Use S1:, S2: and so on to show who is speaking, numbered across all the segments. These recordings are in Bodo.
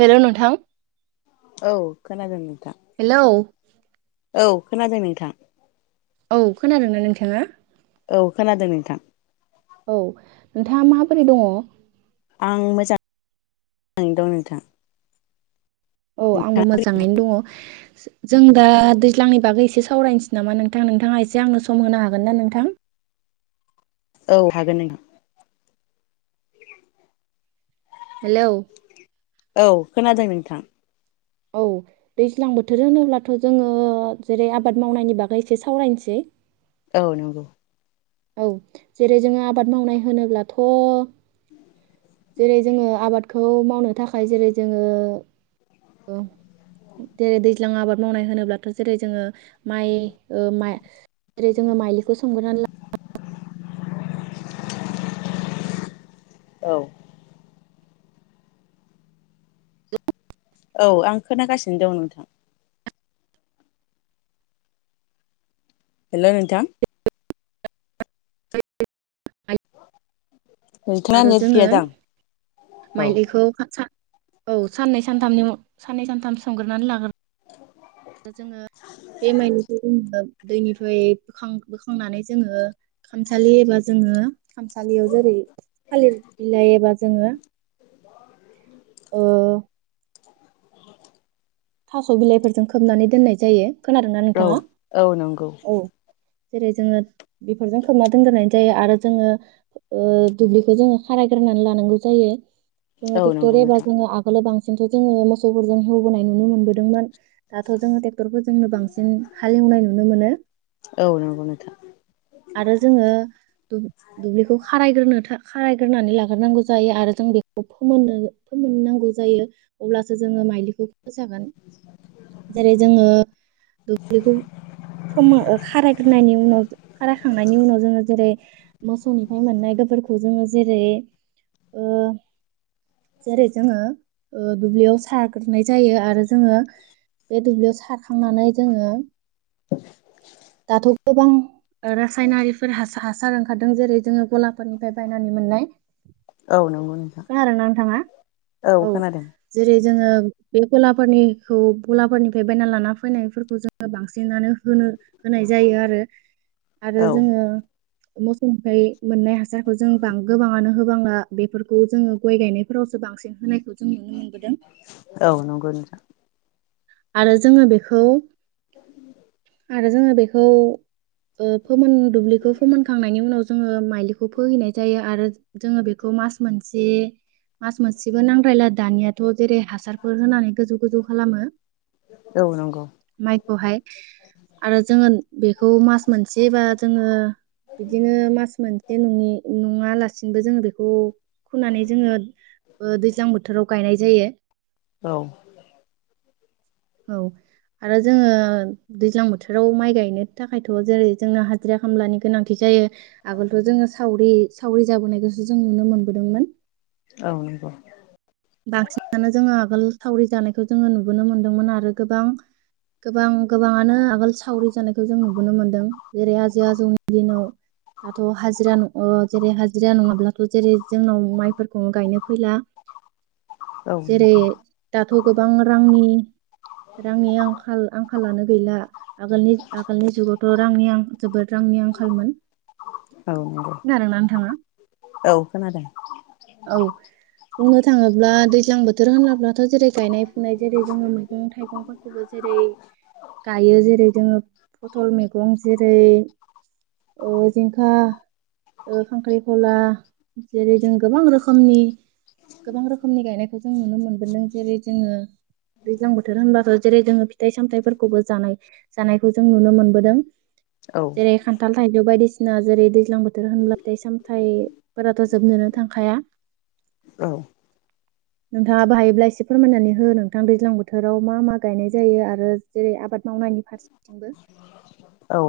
S1: हेल' नोंथां
S2: औ खोनादों नोंथां
S1: हेल'
S2: औ खोनादों नोंथां
S1: औ खोनादोंना नोंथाङा?
S2: औ खोनादों नोंथां
S1: औ नोंथाङा माबोरै दङ?
S2: आं मोजां मोजाङै दं नोंथां
S1: औ आंबो
S2: नोंथाङा
S1: मोजाङैनो दङ जों दा दैज्लांनि बागै एसे सावरायनोसै नामा नोंथां नोंथाङा एसे आंनो सम होनो हागोन ना नोंथां?
S2: औ हागोन नों [unintelligible]
S1: हेलौ
S2: औ खोनादों नोंथां
S1: औ दैज्लां बोथोर होनोब्लाथ' जोङो जेरै आबाद मावनायनि बागै एसे सावरायनोसै
S2: औ नंगौ
S1: औ जेरै जोङो आबाद मावनाय होनोब्लाथ'
S2: [inaudible]
S1: जेरै जोङो आबादखौ मावनो थाखाय जेरै जोङो जेरै दैज्लां आबाद मावनाय होनोब्लाथ' जेरै जोङो माइ माइ जेरै जोङो माइलिखौ सोमग्रोना ला
S2: औ औ आं खोनागासिनो दं नोंथां हेल' नोंथां
S1: ला
S2: नोंथाङा
S1: आरो
S2: नेट
S1: जोङो
S2: गैया दां औ
S1: माइलिखौ औ साननै सानथामनि साननै सानथाम सोमग्रोनानै लाग्रो जोङो बे [unintelligible] दैनिफ्राय बोखां बोखांनानै जोङो खामसालि एबा जोङो खामसालियाव जेरै थालिर बिलाइ एबा जोङो ओ थास' बिलाइफोरजों खोबनानै दोननाय जायो। खोनादोंना
S2: औ
S1: नोंथाङा
S2: औ नंगौ।
S1: औ जेरै जोङो बेफोरजों खोमा दोनग्रोनाय जायो आरो जोङो दुब्लिखौ जोङो खारायग्रोनानै लानांगौ जायो जोङो
S2: औ नंगौ
S1: टेक्टर
S2: नोंथां
S1: एउब्ला आगोला [unintelligible] नुनो मोनबोदोंमोन दाथ जोङो टेक्ट टेक्टरखौ जोंनो बांसिन हालेवनाय नुनो मोनो
S2: औ नंगौ नोंथां
S1: आरो जोङो दुब्लिखौ खारायग्रोनो था खारायग्रोनानै लाग्रोनांगौ जायो आरो जों बेखौ फोमोननो फोमोननांगौ जायो अब्लासो जोङो माइलिखौ जागोन जेरै जोङो दुब्लिखौ फोमो खारायग्रोनायनि उनाव खारायखांनायनि उनाव जोङो जेरै मोसौनिफ्राय मोननाय गोबोरखौ जोङो जेरै ओ जेरै जोङो दुब्लियाव सारगोनाय जायो आरो जोङो बे दुब्लियाव सारखांनानै जोङो [unintelligible] गोबां रासायनारिफोर हासार ओंखारदों जेरै जोङो गलाफोरनिफ्राय बायनानै मोननाय।
S2: औ नंगौ नोंथां
S1: खोनादों ना नोंथाङा औ जेरै जोङो। बे गलाफोरनिखौ गलाफोरनिफ्राय बायना लाना फैनायफोरखौ जोङो बांसिनानो होनो होनाय जायो आरो-आरो
S2: औ
S1: जोङो। मोसौफ्राय मोननाय हासारखौ जों गोबाङानो होबाङा बेफोरखौ जोङो गय गायनायफोराव। जों बांसिन होनायखौ जों नुनो मोनबोदों।
S2: औ नंगौ नोंथां।
S1: आरो जोङो बेखौ
S2: [inaudible]
S1: आरो जोङो बेखौ। फोमोन दुब्लिखौ फोमोनखांनायनि उनाव जोङो माइलिखौ फोहैनाय जायो आरो जोङो बेखौ मास मोनसे मास मोनसेबो नांद्रायला दानियाथ। जेरै हासारफोर होनानै गोजौ गोजौ खालामो
S2: औ नंगौ
S1: माइखौहाय। आरो जोङो बेखौ मास मोनसेबा जोङो बिदिनो मास मोनसे नि नङालासिनोबो जोङो बेखौ खुनानै जोङो दैज्लां बोथोराव गायनाय जायो।
S2: औ
S1: औ आरो जोङो दैज्लां बोथोराव माइ गायनो थाखायथ जेरै जोंना हाजिरा खामलानि गोनांथि जायो आगोलथ जोङो सावरि सावरि जाबोनायखौसो जों नुनो मोनबोदोंमोन।
S2: औ नंगौ
S1: बांसिनानो जोङो आगोल सावरि जानायखौ जोङो नुबोनो मोनदोंमोन आरो गोबां गोबां गोबाङानो आगोल सावरि जानायखौ जों नुबोनो मोनदों जेरै आजै आजौनि दिनाव दाथ हाजिरा न जेरै हाजिरा नङाब्लाथ जेरै जोंनाव माइफोरखौनो गायनो फैला।
S2: औ
S1: जेरै
S2: नंगौ
S1: दाथ गोबां रांनि। रांनि आंखाल आंखालानो गैला। आगोलनि आगोलनि जुगावथ रांनिं जोबोद रांनि आंखालमोन।
S2: औ नंगौ
S1: खोनादोंना नोंथाङा?
S2: औ खोनादों।
S1: औ बुंनो थाङो ब्ला दैज्लां बोथोर होनोब्ला जेरै गायनाय फुनाय जेरै जोङो मैगं थाइगंफोरखौबो जेरै गायो जेरै। जोङो फथल मैगं जेरै ओ जिंखा खांख्राइखला जेरै जों गोबां रोखोमनि गोबां रोखोम बेखौ जों नुनो मोन जैरै जों दैज्लां बोथोर होनबो जेरै जोङो फिथाइ सामथायाइफोरखौबो जानाय जानायखौ जों नुनो मोनबोदों।
S2: औ
S1: जेरै खान्थाल थाइजौ बायदिसिना। ना जेरै दैज्लां बोथोर बोथोर होनब्लाथाय सामथायाइफोराथ जोबनोनो थांखाया।
S2: औ
S1: नोंथाङा बाहायोब्ला एसे फोरमायनानै हो नोंथां दैज्लां बोथोराव मा मा गायनाय जायो आरो जेरै आबाद मावनायनि फारसेथिंबो
S2: औ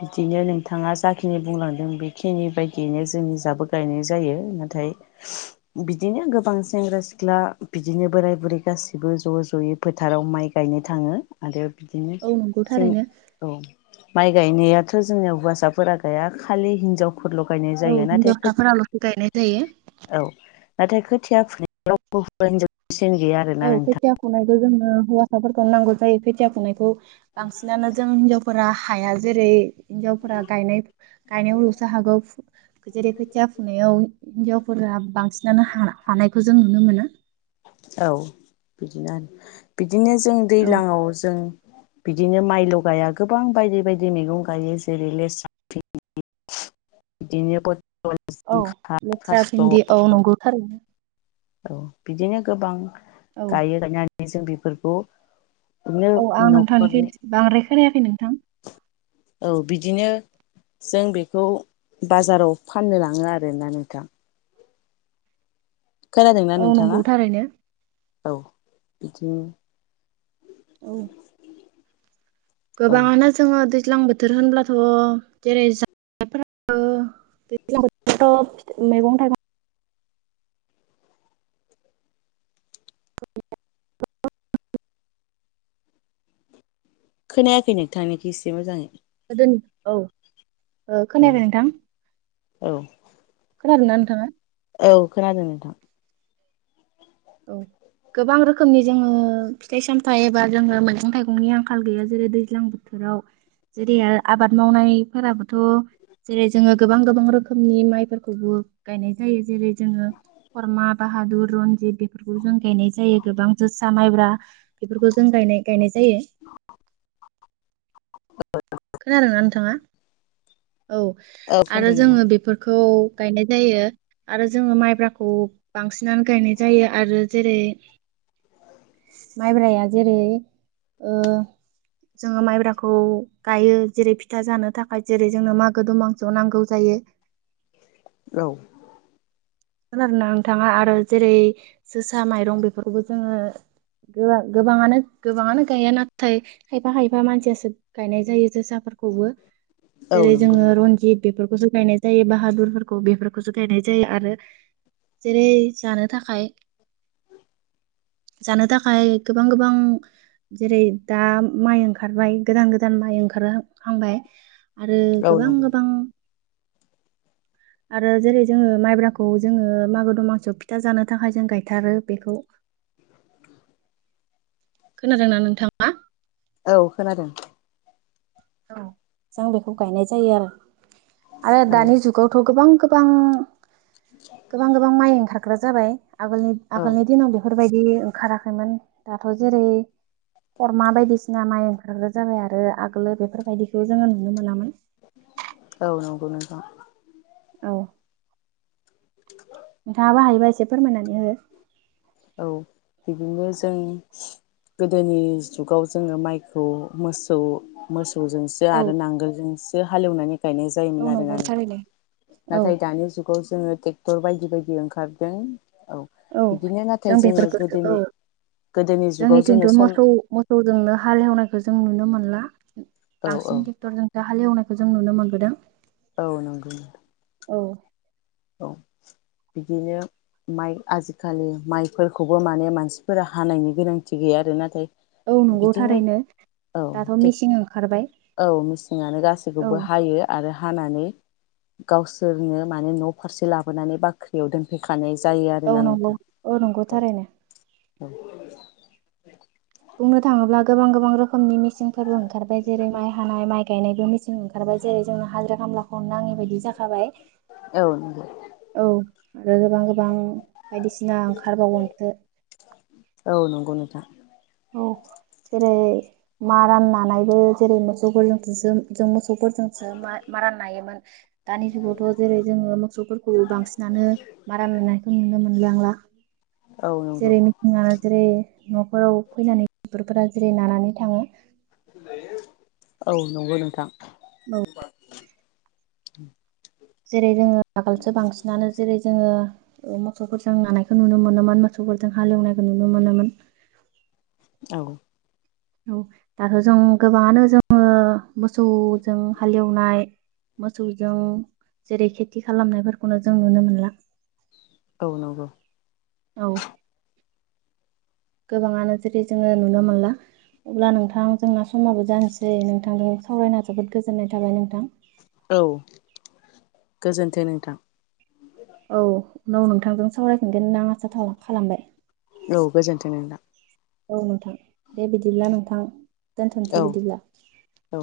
S2: बिदिनो नों थाङा जाखिनि बुंलांदों बेखिनि बायदियैनो जोंनि जाबो गायनाय जायो नाथाय बिदिनो गोबां सेंग्रा- सिख्ला बिदिनो बोराय-बुरै गासैबो ज' ज'यै फोथाराव माइ गायनो थाङो आरो। बिदिनो
S1: औ नंगौ
S2: जों
S1: थारैनो
S2: औ माइ गायनायाथ' जोंनिया हौवासाफोरा गैया खालि हिनजाव
S1: औ हिन्जावसाफोराल'सो गायनाय जायो।
S2: औ नाथाय खोथिया फुनाय रावबो होवा हिनजाव बेसेन गैया आरोना नोंथां
S1: खौ जोंङनो हौवासाफोरखौनो नांगौ जायो। खोथिया फुनायखौ बांसिनानो जों हिनजावफोरा हाया जेरै हिन्जावफोरा गायनाय गायनायावल'सो हागौ जेरै खोथिया फुनायाव हिनजावफोरा बांसिनानो हा-हानायखौ जों नुनो मोना।
S2: औ बिदिनो आरो बिद बिदिनो जों
S1: औ
S2: दैज्लाङाव जों बिदिनो माइल' गाया गोबां बायदि बायदि मैगं गायो जेरै लेस्रा भेन्दि, बिदिनो फोद
S1: औ लेस्रा भिन्दि औ नंगौ थारैनो
S2: औ बिदिनो गोबां
S1: औ
S2: गायो दानिया, जों बेफोरखौ बिदिनो
S1: औ आं नोंथांनिखौ
S2: न'खरनि
S1: बांद्राय खोनायाखै नोंथां,
S2: औ बिदिनो जों बेखौ बाजाराव फाननो लाङो आरोना नोंथां, खोनादोंना
S1: औ
S2: नोंथाङा?
S1: नंगौ थारैनो
S2: औ बिदिनो
S1: औ
S2: औ
S1: गोबांङानो जोङो दै दैज्लां बोथोर होनब्लाथ' जेरै जानायफोरो दैज्लां बोथोराव' मैगं थाइगं,
S2: खोनायाखै नोंथांनिखौ एसे मोजाङै,
S1: गोदोनि औ ओ
S2: औ
S1: खोनायाखै नोंथां?
S2: औ
S1: खोनादोंना नोंथाङा?
S2: औ खोनादों नोंथां।
S1: औ गोबां रोखोमनि जोङो फिथाइ-सामथायाइ एबा जोङो मैगं थाइगंनि आंखाल गैया जेरै दैज्लां बोथोराव जेरै आबाद मावनायफोराबोथ' जेरै जोङो गोबां गोबां रोखोमनि माइफोरखौबो गायनाय जायो जेरै जोङो खरमा, बाहादुर, रनजित बे फोरखौ जों गायनाय जायो गोबां जोसा, माइब्रा बेफोरखौ जों गायनाय गायनाय, जायो। खोनादों ना नोंथाङा? औ
S2: औ
S1: आरो
S2: खोनादों नोंथां
S1: जोङो बेफोरखौ। गायनाय जायो आरो जोङो माइब्राखौ बांसिनानो गायनाय जायो आरो जेरै माइब्राया जेरै ओ जोङो माइब्राखौ गायो जेरै फिथा जानो थाखाय जेरै जोंनो मागो दमानस' आव नांगौ जायो।
S2: औ।
S1: खोनादोना नोंथाङा आरो जेरै जोसा माइरं बेफोरखौबो जोङो गोबाङानो गोबाङानो गाया नाथाय खायफा खायफा मानसियासो गायनाय जायो जोसा फोरखौबो
S2: औ
S1: जेरै
S2: नंगौ
S1: जोङो
S2: नोंथां
S1: रनजित बेफोरखौ जो गायनाय जायो बाहादुरफोरखौ बेफोरखौसो गायनाय जायो आरो। जेरै जानो थाखाय जानो थाखाय गोबां गोबां जेरै दा माइ ओंखारबाय गोदान गोदान माइ ओंखारहांबाय। आरो
S2: औ
S1: गोबां
S2: नंगौ
S1: गोबां। आरो जेरै जोंङो माइब्रा। खौ जोङो मागो दमासिआव फिथा जानो थाखाय जों गायथारो बेखौ खोनादोंना नोंथाङा।
S2: औ खोनादों।
S1: औ जों बेखौ गायनाय जायो आरो। आरो
S2: औ
S1: दानि जुगावथ गोबां। गोबां। गोबां गोबां माइ ओंखार। हाग्रा जाबाय। आगोलनि
S2: औ
S1: आगोलनि दिन बेफोर बेफोरबायदि ओंखाराखैमोन दाथ जेरै खरमा बायदिसिना माइ। आगोल जाबाय आरो आगोल। बेफोरबायदिखौ जोंङो नुनो मोनामोन।
S2: औ नोंगौ नोंथां।
S1: औ।
S2: [inaudible]
S1: नोंथाङाबो हायोबा एसे फोरमायनानै हो।
S2: बिदिनो जों गोदोनि जुगाव जोंङो माइखौ मोसौ मोसौ। मोसौजोंसो
S1: औ
S2: आरो नांगोलजों हालेवनानै गायनाय
S1: औ
S2: जायोमोन आरोना
S1: नंगौ
S2: नोंथां
S1: थारैनो औ
S2: नाथाय दानि जुगाव जोंङो। ट्रेक्टर बायदि बायदि ओंखारदों। औ
S1: औ
S2: बिदिनो
S1: जों
S2: जोङो
S1: बेफोरखौ औ
S2: गोदोनि गोदोनि जुगाव
S1: जोंनिथिंथ
S2: जोङो सम
S1: मोसौ मोसौजोंनो हालेवनायखौ जों नुनो मोनला
S2: औ औ
S1: बांसिन ट्रेक्टरजोंसो हालेवनाय। बेखौ जों नुनो मोनबोदों।
S2: औ नंगौ
S1: औ
S2: औ बिदिनो माइ आजिखालि माइफोरखौबो माने मानसिफोरा हानायनि गोनांथि गैया आरो नाथाय
S1: औ नंगौ
S2: बिदिनो
S1: थारैनो
S2: औ
S1: दाथ' मेचिन ओंखारबाय
S2: औ मेसिङानो
S1: औ
S2: गासैखौबो हायो आरो हानानै गावसोरनो माने न' फारसे लाबोनानै बाख्रियाव दोनफैखानाय जायो
S1: औ
S2: आरोना
S1: नंगौ
S2: नोंथां
S1: औ नंगौ थारैनो
S2: [inaudible]
S1: बुंनो थांङोब्ला गोबां गोबां रोखोमनि मेसिनफोरबो ओंखारबाय जेरै माइ हानाय माइ गायनायबो मेसिन ओंखारबाय जेरै जोंनो हाजिरा खामलाखौ नाङैबायायदि जाखाबाय
S2: औ नंगौ
S1: औ आरो गोबां गोबां बायदिसिना ओंखारबावगोनसो
S2: औ [inaudible]
S1: औ जेरै मारा नानानैबो जेरै मोसौफोरजों जों मोसौ फोरफोरजोंसो मा-मारा नायोमोन दानि जुगावथ' जेरै- जोङो मोसौफोरखौ बांसिनानो मारानानायखौ नुनो मोनबांला
S2: औ नंगौ
S1: जेरै मेसिना जेरै न'खराव फैनानै टेक्टरफोरा जेरै नानानै थाङो
S2: औ नंगौ नोंथां [unintelligible] उ [inaudible]
S1: जेरै जोङो आगोलसो बांसिनानो जेरै जोङो ओ मोसौफोरजों नानायखौ नुनो मोनोमोन मोसौफोरजों हालेवनायखौ नुनो मोनोमोन
S2: औ
S1: औ दाथ' जों गोबाङानो जोङो मोसौजों हालेवनाय मोसौजों जेरै खेथि खालामनायफोरखौनो जों नुनो मोनला
S2: औ नंगौ
S1: औ गोबाङानो जेरै जोङो नुनो मोनला अब्ला नोंथां जोंना समाबो जानोसै नोंथांजों सावरायना जोबोद गोजोननाय थाबाय नोंथां।
S2: औ गोजोनथों नोंथां
S1: औ उनाव नोंथांजों सावरायफिनगोन आं आसा खालामबाय
S2: औ गोजोनथों नोंथां
S1: औ नोंथां दे बिदिब्ला नोंथां
S2: औ
S1: दोनथ'सै बिदिब्ला
S2: औ